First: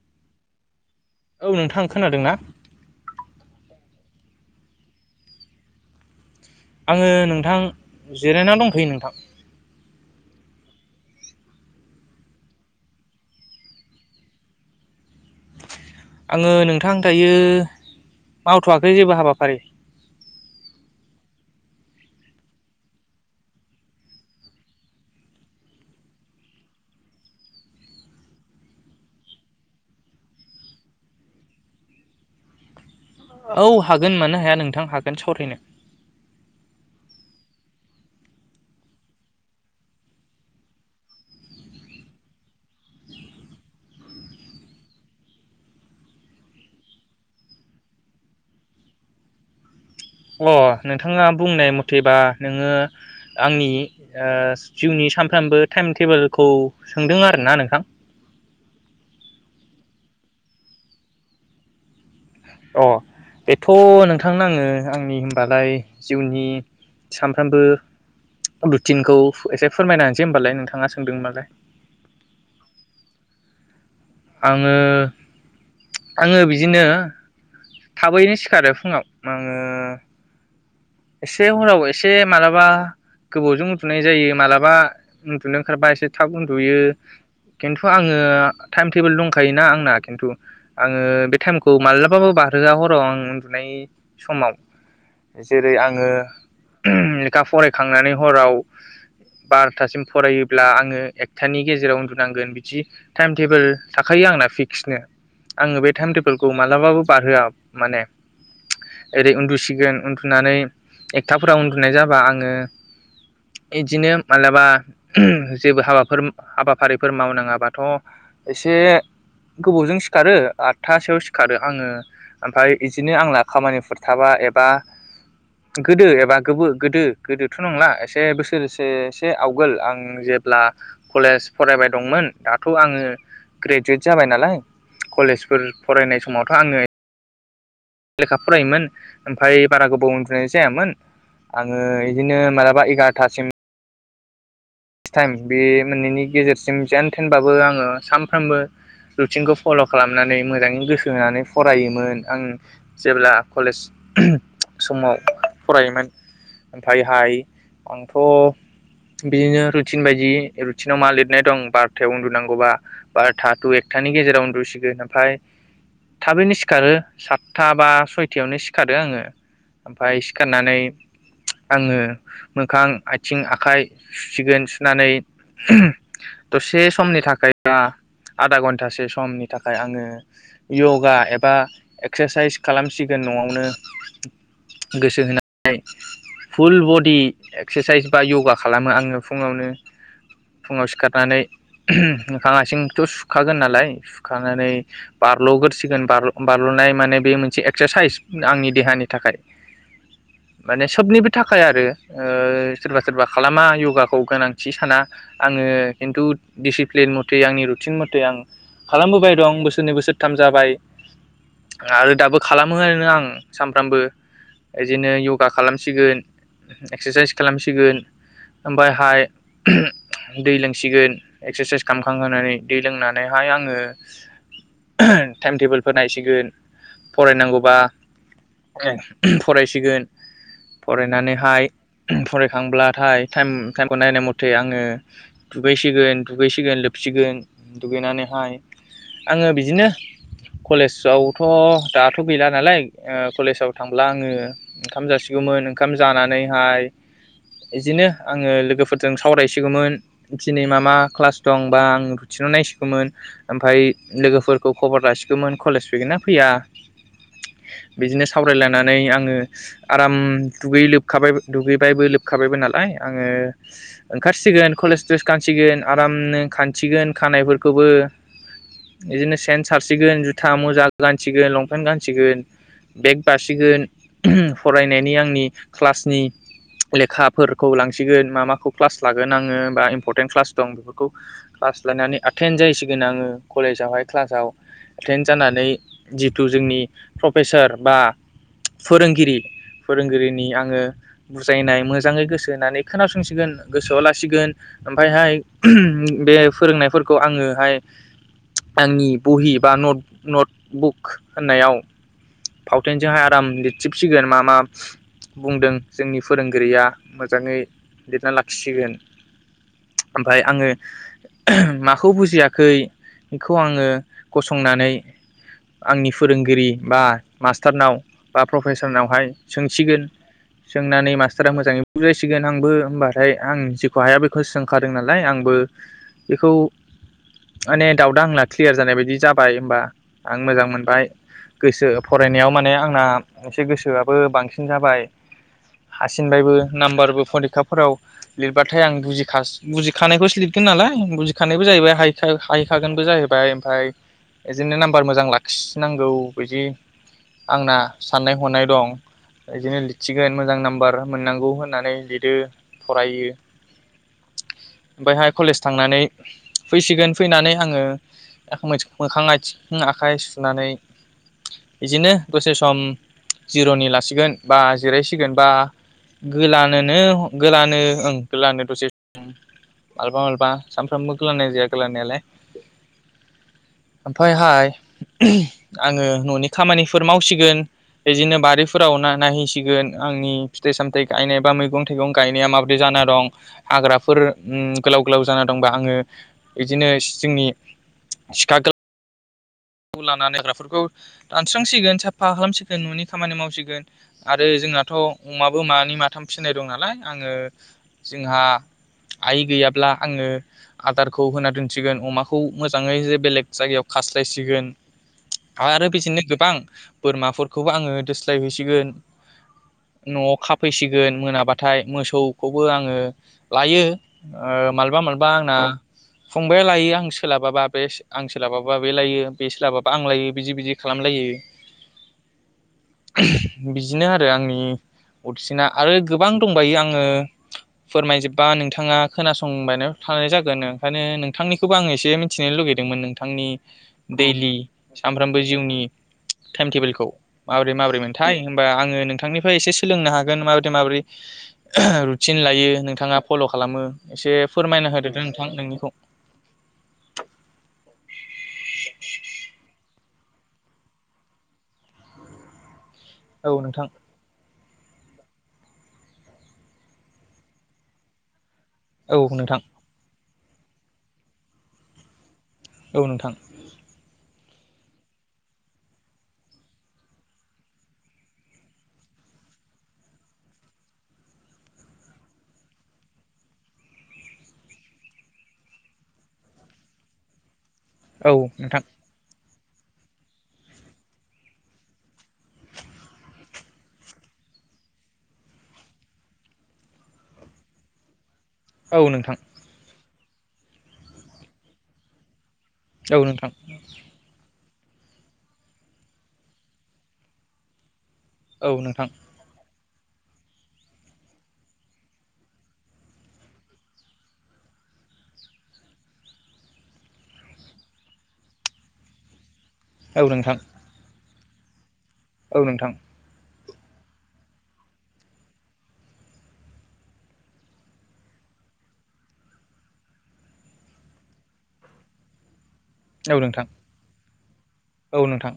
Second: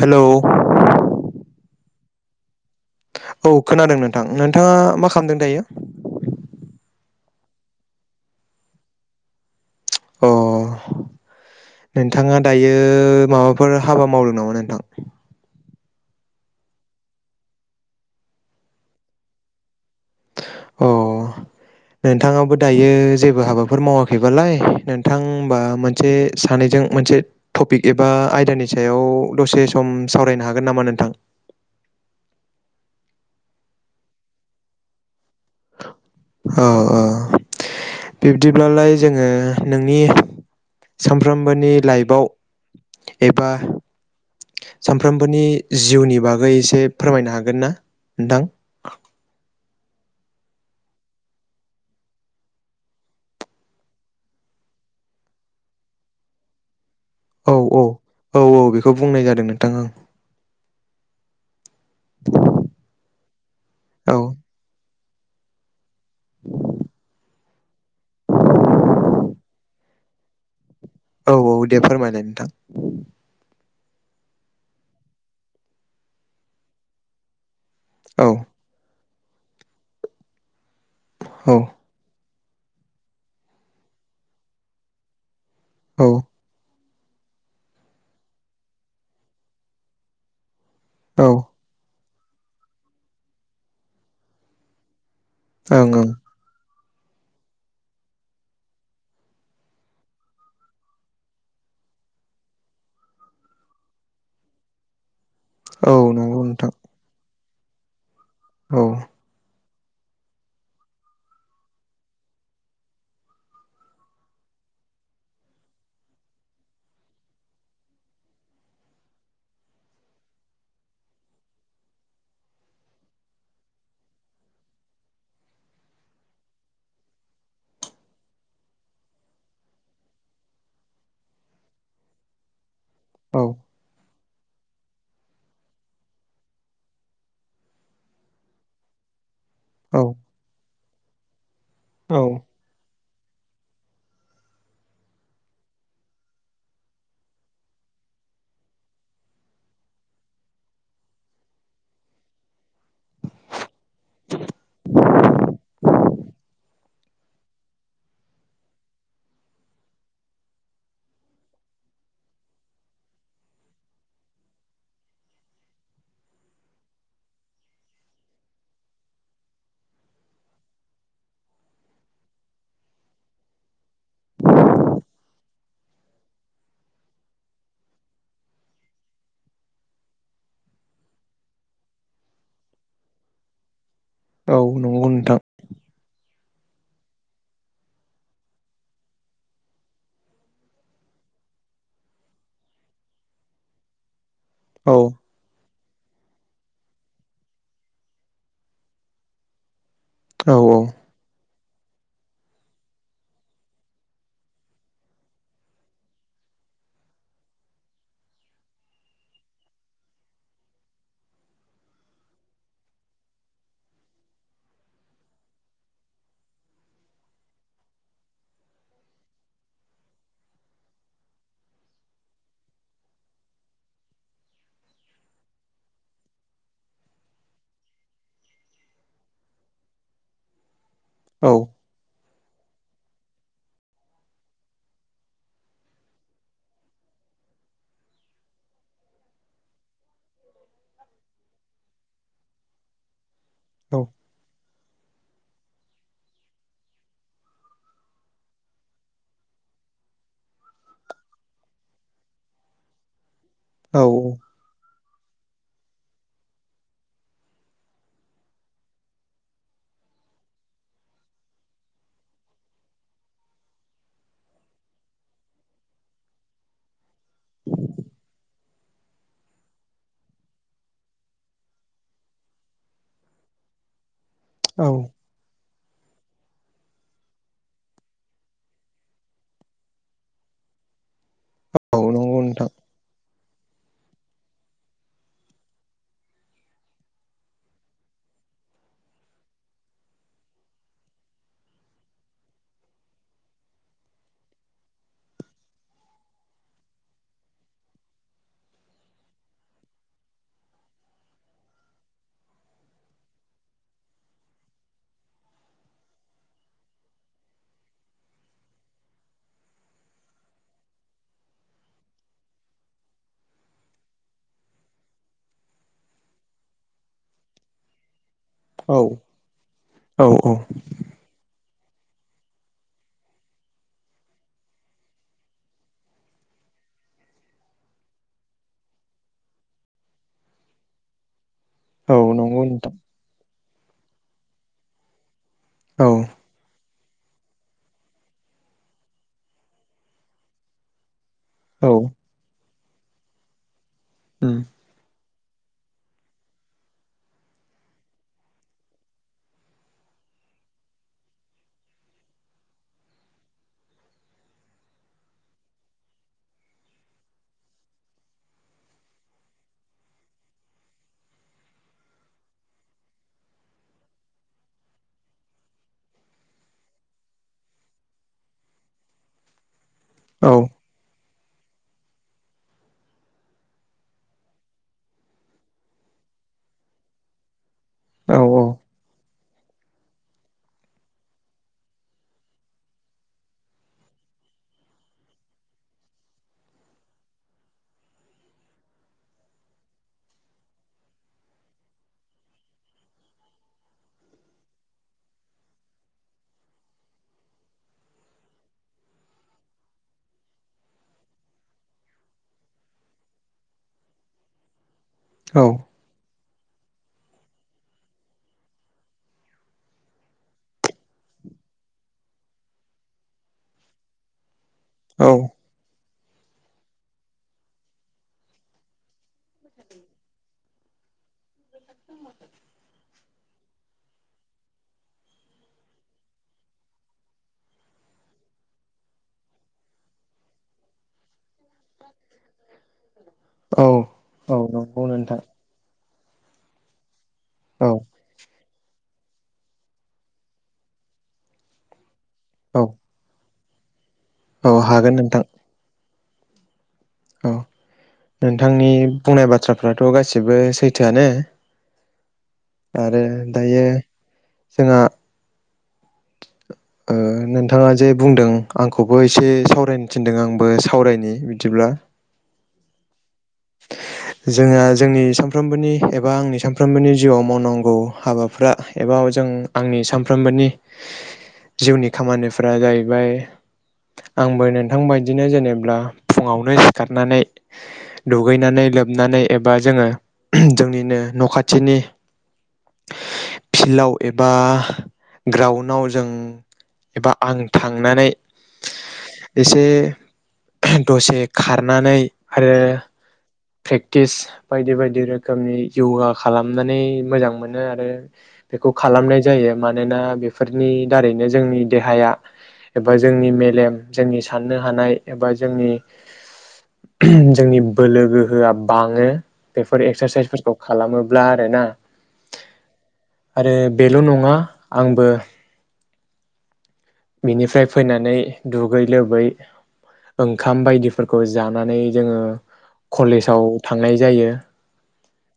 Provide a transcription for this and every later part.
Hello औ नोंथां खोनादों ना? औ खोनादों नोंथां नोंथाङा मा खालामदों दायो? आङो नोंथां जिरायनानै दंखैयो नोंथां अ नोंथाङा दायो माबाफोर हाबा मावदों नामा नोंथां? आङो नोंथां दायो मावथ'वाखै जेबो हाबाफारि अ नोंथाङाबो दायो जेबो हाबाफोर मावाखैबालाय नोंथां हबा मोनसे सानैजों मोनसे टपिक एबा आयदानि सायाव दसे सम सावरायनो हागोन नामा नोंथां औ हागोन मानो हाया नोंथां हागोन- सावरायनो ओ औ बिब्दिब्लालाय जोङो नोंनि सानफ्रोमबोनि लाइफआव एबा सानफ्रोमबोनि जिउनि बागै एसे फोरमायनो हागोन ना नोंथां अ नोंथाङा बुंनाय मथेबा नोङो आंनि जिउनि ओ सानफ्रोमबो टाइम टेबोलखौ सोंदों औ आरोना नोंथां औ औ औ बेखौ बुंनाय जादों नोंथां आं अ बेथ' ओं नोंथांनो आङो आंनि होमबालाय जिउनि सानफ्रामबो रुटिनखौ एसे फोरमायनासै होमबालाय नोंथाङा स औ औ दे फोरमायनाय नोंथां आङो आङो बिदिनो औ थाबैनो सिखारो फुङाव। आङो एसे औ हराव एसे मालाबा गोबावजों उनदुनाय जायो मालाबा उनदुनो ओंखारबा एसे औ थाब उन्दुयो। खिन्थु आङो टाइम टेबोल दंखायोना आंना खिन्थु। आङो औ बे ओं टाइमखौ मालाब [unintelligible] [unintelligible] हराव आं उन्दुनाय समाव जेरै आङो लेखा फरायखांनानै हराव बार'थासिम फरायोब्ला आङो एकथानि गेजेराव उन्दुनांगोन बिदि टाइम टेबोल थाखायो आंना फिक्सनो। आङो ओं बे औ टाइम नंगौ टेबोलखौ नोंथां मालाबाबो बारहोआ। माने औ ओरै उन्दुसिगोन उन्दुनानै एकथाफोराव उन्दुनाय जाबा आङो बिदिनो मालाबा ओम जेबो हाबाफोर हाबाफारिफोर मावनाङाबाथ' एसे गोबावजों सिखारो आदथासोआव सिखारो आङो ओमफ्राय बिदिनो आंना खामानिफोर थाबा एबा गोदो एबा गो गोदो गोदोथ' नंला एसे बोसोरसेसो आवगोल आं जेब्ला कलेज फरायबाय दंमोन दाथ' आङो औ ग्रेजुवेट जाबाय नालाय कलेजफोर फरायनाय समावथ' आङो लेखा फरायोमोन ओमफ्राय बारा औ गोबाव उन्दुनाय जायामोन। आङो बिदिनो मालाबा एगार थासिम नेकस टाइम बे मोननैनि गेजेरसिम जेन थेनबाबो आङो सानफ्रामबो रुटिनखौ फल' खालामनानै मोजाङै गोसो होनानै फरायोमोन आं जेब्ला कलेज समाव फरायोमोन ओमफ्रायहाय आंथ' बिदिनो रुटिन बायदि रुटिनाव मा लिरनाय दं बार'थायाव उन्दुनांगौबा बार'था टु एकथानि गेजेराव उन्दुसिगोन ओमफ्राय थाबैनो सिखारो सातथा बा सयथायावनो सिखारो आङो ओमफ्राय सिखारनानै आङो मोखां आथिं आखाइ सुसिगोन नानै ओम दसे समनि थाखाय बा आधा घन्टासे समनि थाखाय आङो यगा एबा एक्सारसाइस खालामसिगोन न'आवनो। औ नंगौ गोसो नोंथां होनानै फुल बडि एक्सारसाइस बा य'गा खालामो आङो फुङावनो। फुङाव सिखारनानै मोखां आसिंथ' सुखागोन नालाय खांनानै औ बारल'गोरसि सिगोन बारल'बारल'नाय माने बे मोनसे एक्सारसाइस आंनि देहानि थाखाय। औ माने सबनिबो थाखाय खाय आरो ओ सोरबा सोरबा खालामा योगाखौ गोनां थि साना आङो खिन्थु दिसिप्लिन मथे आंनि रुटिन मथे आं खालामबोबाय दं बोसोरनै बोसोरथाम जाबाय आरो दाबो खालामो आरा आं सानफ्रामबो बिदिनो य'गा खालामसिगोन एक्सारसाइस खालामसिगोन ओमफायहाय दै लोंसिगोन एक्सारसाइस खालामखांंनानै दै लोंनानैहाय आङो टाइम टेबोलफोर नायसिगोन फरायनांगौबा फरायसिगोन। औ फरायनानैहाय फरायखांब्लाथाय थाइम टाइमखौ नायनाय मथे थे आङो दुगैसिगोन दुगैसिगोन लोबसिगोन दुगैनानैहाय आङो बिदिनो कलेजावथ' दाथ' गैला। नालाय ओ कलेजाव थांब्ला आङो ओंखाम जासिग गौमोन ओंखाम जानानैहाय बिदिनो आङो लोगोफोर जों सावरायसिगौमोन दिनै मा मा क्लास दंबा आं रुटिनाव नायसिगौमोन। ओमफ्राय औ लोगोफोरखौ खबर लासि मोन कलेज फैगोन ना फैया बिदिनो सावरायलायनानै आङो आराम दुगै लोबखाबाय दुगैबायबो लोबखाबायबो नालाय आङो ओंखारसिगोन कलेज द्रेस गानसिगोन आरामनो खानसिगोन खानायफोरखौबो बिदिनो सेन्ट सारसिगोन जुथा मुजा गानसिगोन लंपेन्ट गानसिगोन बेग बासिगोन। औ फरायनायनि आंनि क्लासनि लेखाफोरखौ लांसिगोन मा मा खौ क्लास लागोन आङो बा इमपरतेन्ट क्लास दं बेफोरखौ [unintelligible] औ नंगौ एतेन्त नोंथां जाहैसिगोन आङो कलेजावहाय क्लासआव एतेन्त जानानै जितु जोंनि प्रफेसार बा फोरोंगिरि फोरोंगिरिनि आङो बुजायनाय मोजाङै गोसो होनानै खोनासंसिगोन। गोन गोसोआव लासिगोन ओमफायहाय बे फोरोंनायफोरखौ आङोहाय आंनि बहि बा नट नटबुक होननायाव फावथेनजोंहाय आराम लिरथिबसिगोन मा मा बुंदों जोंनि फोरोंगिरिया मोजाङै लिरना लाखिसिगोन ओमफाय आङो माखौ बुजियाखै बेखौ आङो गसंनानै आंनि फोरोंगिरि बा मास्टारनाव बा औ प्रफेसारनावहाय सोंसिगोन औ औ सोंनानै मास्टारा मोजाङै बुजायसिगोन आंबो होमबाथाय आं जेखौ हाया बेखौ सोंखादों नालाय आंबो बेखौ माने दाउटा आंना क्लियार जानाय बायदि जाबाय होमबा आं मोजां मोनबाय। गोसो औ फरायनायाव नंगौ माने नोंथां आंना एसे गोसोआबो बांसिन जाबाय। औ हासिनबायबो नाम्बार [unintelligible] फोराव लिरबाथाय आं बुजिखास बुजिखानायखौसो लिरगोन नालाय बुजि खानायबो औ जाहैबाय हाइ हाइ थागोनबो जाहैबाय ओमफाय उम बेजोंनो नाम्बार मोजां लाखि सि नांगौ बिदि आंना साननाय हनाय दं बिदिनो लिरथिगोन मोजां नाम्बार मोननांगौ होननानै लिरो फरायो ओमफायहाय कलेज थांनानै फैसिगोन फैनानै आङो मोखां आथिं आखाइ सुनानै बिदिनो दसे सम जिर'नि लासिगोन बा जिरायसिगोन बा गोलानोनो गोलानो ओं गोलानो दसे मालाबा मालाबा औ सानफ्रामबो खालामनाय जाया खालायनायालाय ओमफायहाय आङो न'नि खामानिफोर मावसिगोन औ बिदिनो बारिफोराव नायहैसिगोन आंनि फिथाइ सामथाय गायनाय मैगं थाइगं थाइगं गायनाया माबोरदि जाना दं हाग्राफोर गोलाव गोलाव जाना दंबा आङो बिदिनो जोंनि सिखा गोलाव खौ लाना हाग्राफोरखौ दानस्रांसिगोन साफा खालामसिगोन न'नि खामानि मावसिगोन आरो जोंनाथ' अमाबो मानै माथाम फिसिनाय दं नालाय आङो जोंहा आइ गैयाब्ला आङो आदारखौ होना दोनसिगोन अमाखौ मोजाङै ज बेलेग जायगायाव खास्लायसिगोन। आरो बिदिनो गोबां। बोरमाफोरखौबो आङो दोस्लायहैसिगोन न'आव खाफैसिगोन मोनाबाथाय मोसौखौबो आङो लायो मालाबा मालाबा औ आंना फंबाया लायो आं सोलाबाबा बे आं सोलाबाबा बे लायो बे सोलाबाबा आंलायो बिदि बिदि खालामलायो बिदिनो आरो आंनि अदसिना आरो गोबां दंबायो आङो फोरमायजोबबा नोंथाङा खोनासंबाय थानाय जागोन ओंखायनो नोंथांनिखौबो आङो एसे मिथिनो लुगैदों मोन नोंथांनि औ दैलि औ नंगौ सामफ्रोमबो नोंथां जिउनि टाइम टेबोलखौ माबोरै औ माबोरै मोनथाय होनोमबा आङो नोंथांनि फ्राय एसे सोलोंनो हागोन माबोरै माबोरै सिन लायो औ नोंथाङा फल' खालाम खालामो एसे औ फोरमायना हागोन होदोदो नोंथां नोंनिखौ औ नों नोंथांनि बुंनाय बाथ्राफ्रा थ' गासिबो सैथोआनो। आरो औ दायो नोंथां जोंहा ओ नोंथाङा जे बुंदों औ आंखौबो एसे नोंथां सावरायनो। थिनदों आंबो सावरायनि बिदिब्ला। औ नोंथां। जोंहा जोंनि सानफ्रोमबोनि एबा आंनि सानफ्रोमबोनि जिउआव मावनांगौ हाबाफ्रा एबा जों आंनि सानफ्रोमबोनि जिउनि खामानिफोरा जाहैबाय आंबो नोंथां बाददिनो जेनेब्ला फुङावनो सिखारनानै औ नोंथां दुगैनानै लोबनानै एबा जोङो जोंनिनो न' खाथिनि फिल्डआव एबा ग्राउडआव जों एबा आं थांनानै औ नोंथां एसे दसे खारनानै आरो औ नोंथां। प्रेक्टिस बायदि बायदि रोखोमनि य'गा खालामनानै मोजां मोनो आरो औ बेखौ नोंथां खालामनाय जायो मान मानोना बेफोरनि दारैनो जोंनि देहाया एबा जोंनि मेलेम जोंनि साननो हानाय एबा जोंनि जोंनि बोलो गोहोआ बाङो। बेफोर औ नोंथां एक्सारसाइसफोरखौ खालामो ब्ला आरो ना। औ नोंथां। आरो बेल' नङा आंबो बिनिफ्राय फैनानै दुगै लोबै ओंखाम बायदिफोरखौ जानानै जोङो औ नोंथां कलेजाव थांनाय जायो। औ नोंथां।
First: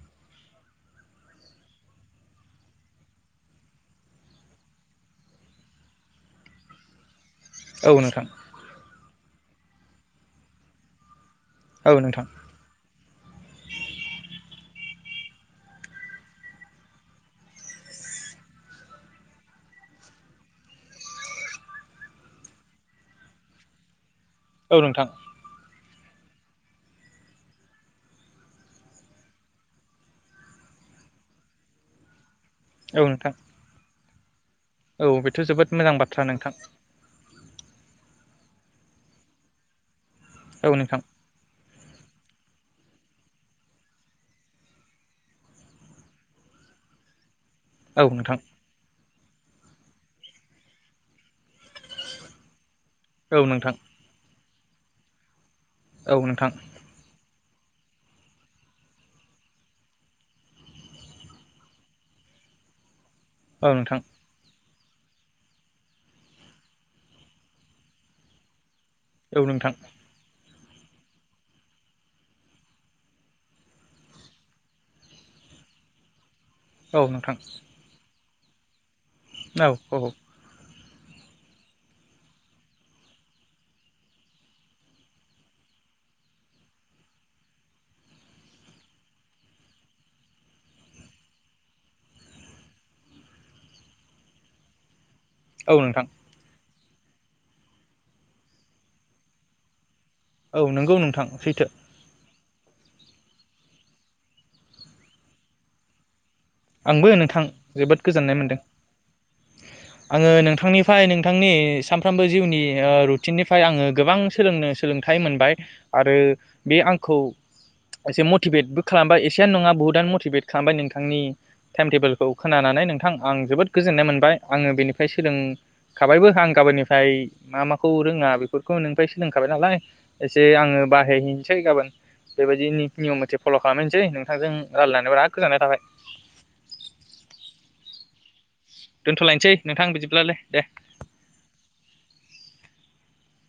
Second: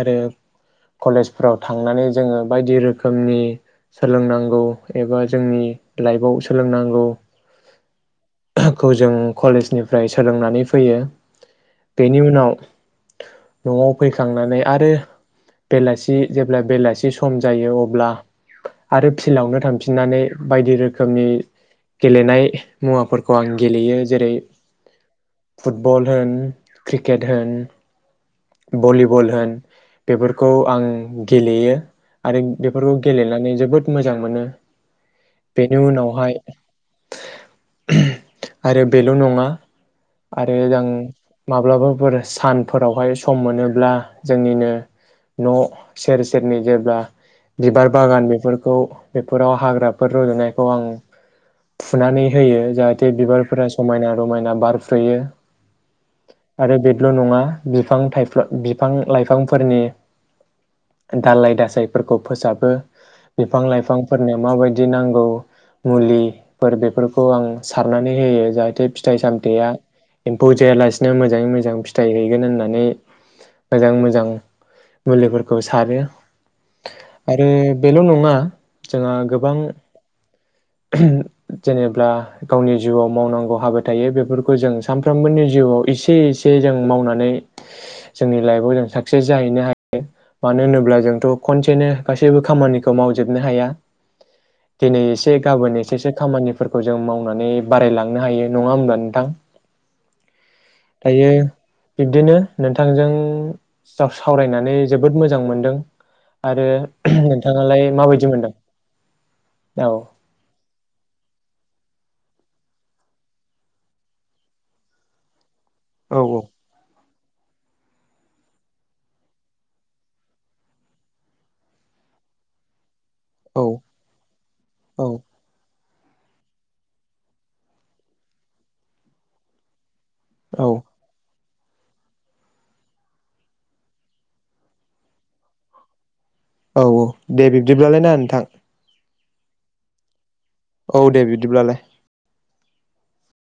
आरो कलेजफ्राव थांनानै जोङो बायदि रोखोमनि सोलोंनांगौ एबा जोंनि लाइफआव सोलोंनांगौ औ नोंथां। [unintelligible] जों कलेजनिफ्राय सोलोंनानै फैयो। औ बेनि नोंथां उनाव न'आव फैखांनानै आरो बेलासि जेब्ला बेलासि सम जायो अब्ला आरो फिल्डआवनो थांफिननानै बायदि रोखोमनि गेलेनाय मुवाफोरखौ आं गेलेयो जेरै औ नोंथां। फुटबल होन, क्रिकेट होन, भलिबल होन बेफोरखौ आं गेलेयो। आरो बेफोरखौ औ नोंथां गेलेनानै जोबोद मोजां मोनो। औ बेथ' बेनि जोबोद मोजां बाथ्रा उनावहाय नोंथां। आरो बेल' नङा आरो औ नोंथां [unintelligible] माब्लाबाफोर सानफोरावहाय सम मोनोब्ला जोंनिनो न' सेर सेरनो जेब्ला बिबार औ बागान नोंथां बेफोरखौ बेफोराव हाग्रा [unintelligible] र'जनायखौ आं फुनानै होयो जाहाथे औ बिबारफोरा नोंथां समायना- रमायना बारफैयो। औ नोंथां औ नोंथां आरो बेल' नङा बिफां थाइ बिफां लाइफांफोरनि दालाइ दासाफोरखौ फोसाबो। बिफां औ नोंथां -लाइफांफोरनिया माबायदि [unintelligible] नांगौ मुलिफोर बेफोरखौ आं सारनानै होयो जाहथे फिथाइ औ -सामथाइया नोंथां बुजायालासिनो मोजाङै मोजां फिथाइ हैगोन होननानै मोजाङै मोजां मुलिफोरखौ सारो। औ आरो बेल' नङा [unintelligible] जोंहा गोबां औ जेनेब्ला गावनि जिउआव मावनांगौ हाबा थायो बेफोरखौ जों सानफ्रोमबोनि जिउआव एसे एसे जों मावनानै जोंनि लाइफआव जों साक्सेस जाहैनो हायो मानो होनोब्ला जोंथ' खनसेनो गासैबो खामानिखौ मावजोबनो हाया। दिनै औ गाबोन नोंथां एसेसो खामानि फोरखौ जों मावनानै बारायलांनो हायो नङा होमब्ला नोंथां औ नंगौ नोंथां दायो सैथो बिब्दिनो नोंथांजों सावरायनानै जोबोद मोजां मोनदों आरो आंबो नोंथां नोंथाङालाय जोबोद माबायदि गोजोननाय मोनदों औ आङो नोंथांनिफ्राय नोंथांनि सामफ्रामबो जिउनि रुटिननिफ्राय आङो गोबां सोलोंनो सोलोंथाइ मोनबाय। आरो औ बे आंखौ एसे मटिभेटबो खालामबाय एसेयानो नङा बहुतआनो मटिभेट खालामबाय नोंथांनि टाइम टेबोलखौ खोनानानै नोंथां आं औ जोबोद गोजोननाय मोनबाय आङो औ बेनिफ्राय सोलों खाबायबो आं गाबोननिफ्राय मा माखौ रोङा बेफोरखौ नोंनिफ्राय सोलोंखाबाय नालाय एसे औ आङो बाहाय सै गाबोन बेबायदि नियम मथे फल' खालामहनोसै नोंथांजों रायलायनानै बिराद गोजोननाय थाबाय। औ औ दे बिब्दिब्लालाय ना नोंथां। दोनथ'लायसै नोंथां बिदिब्लालाय दे। औ दे बिदिब्लालाय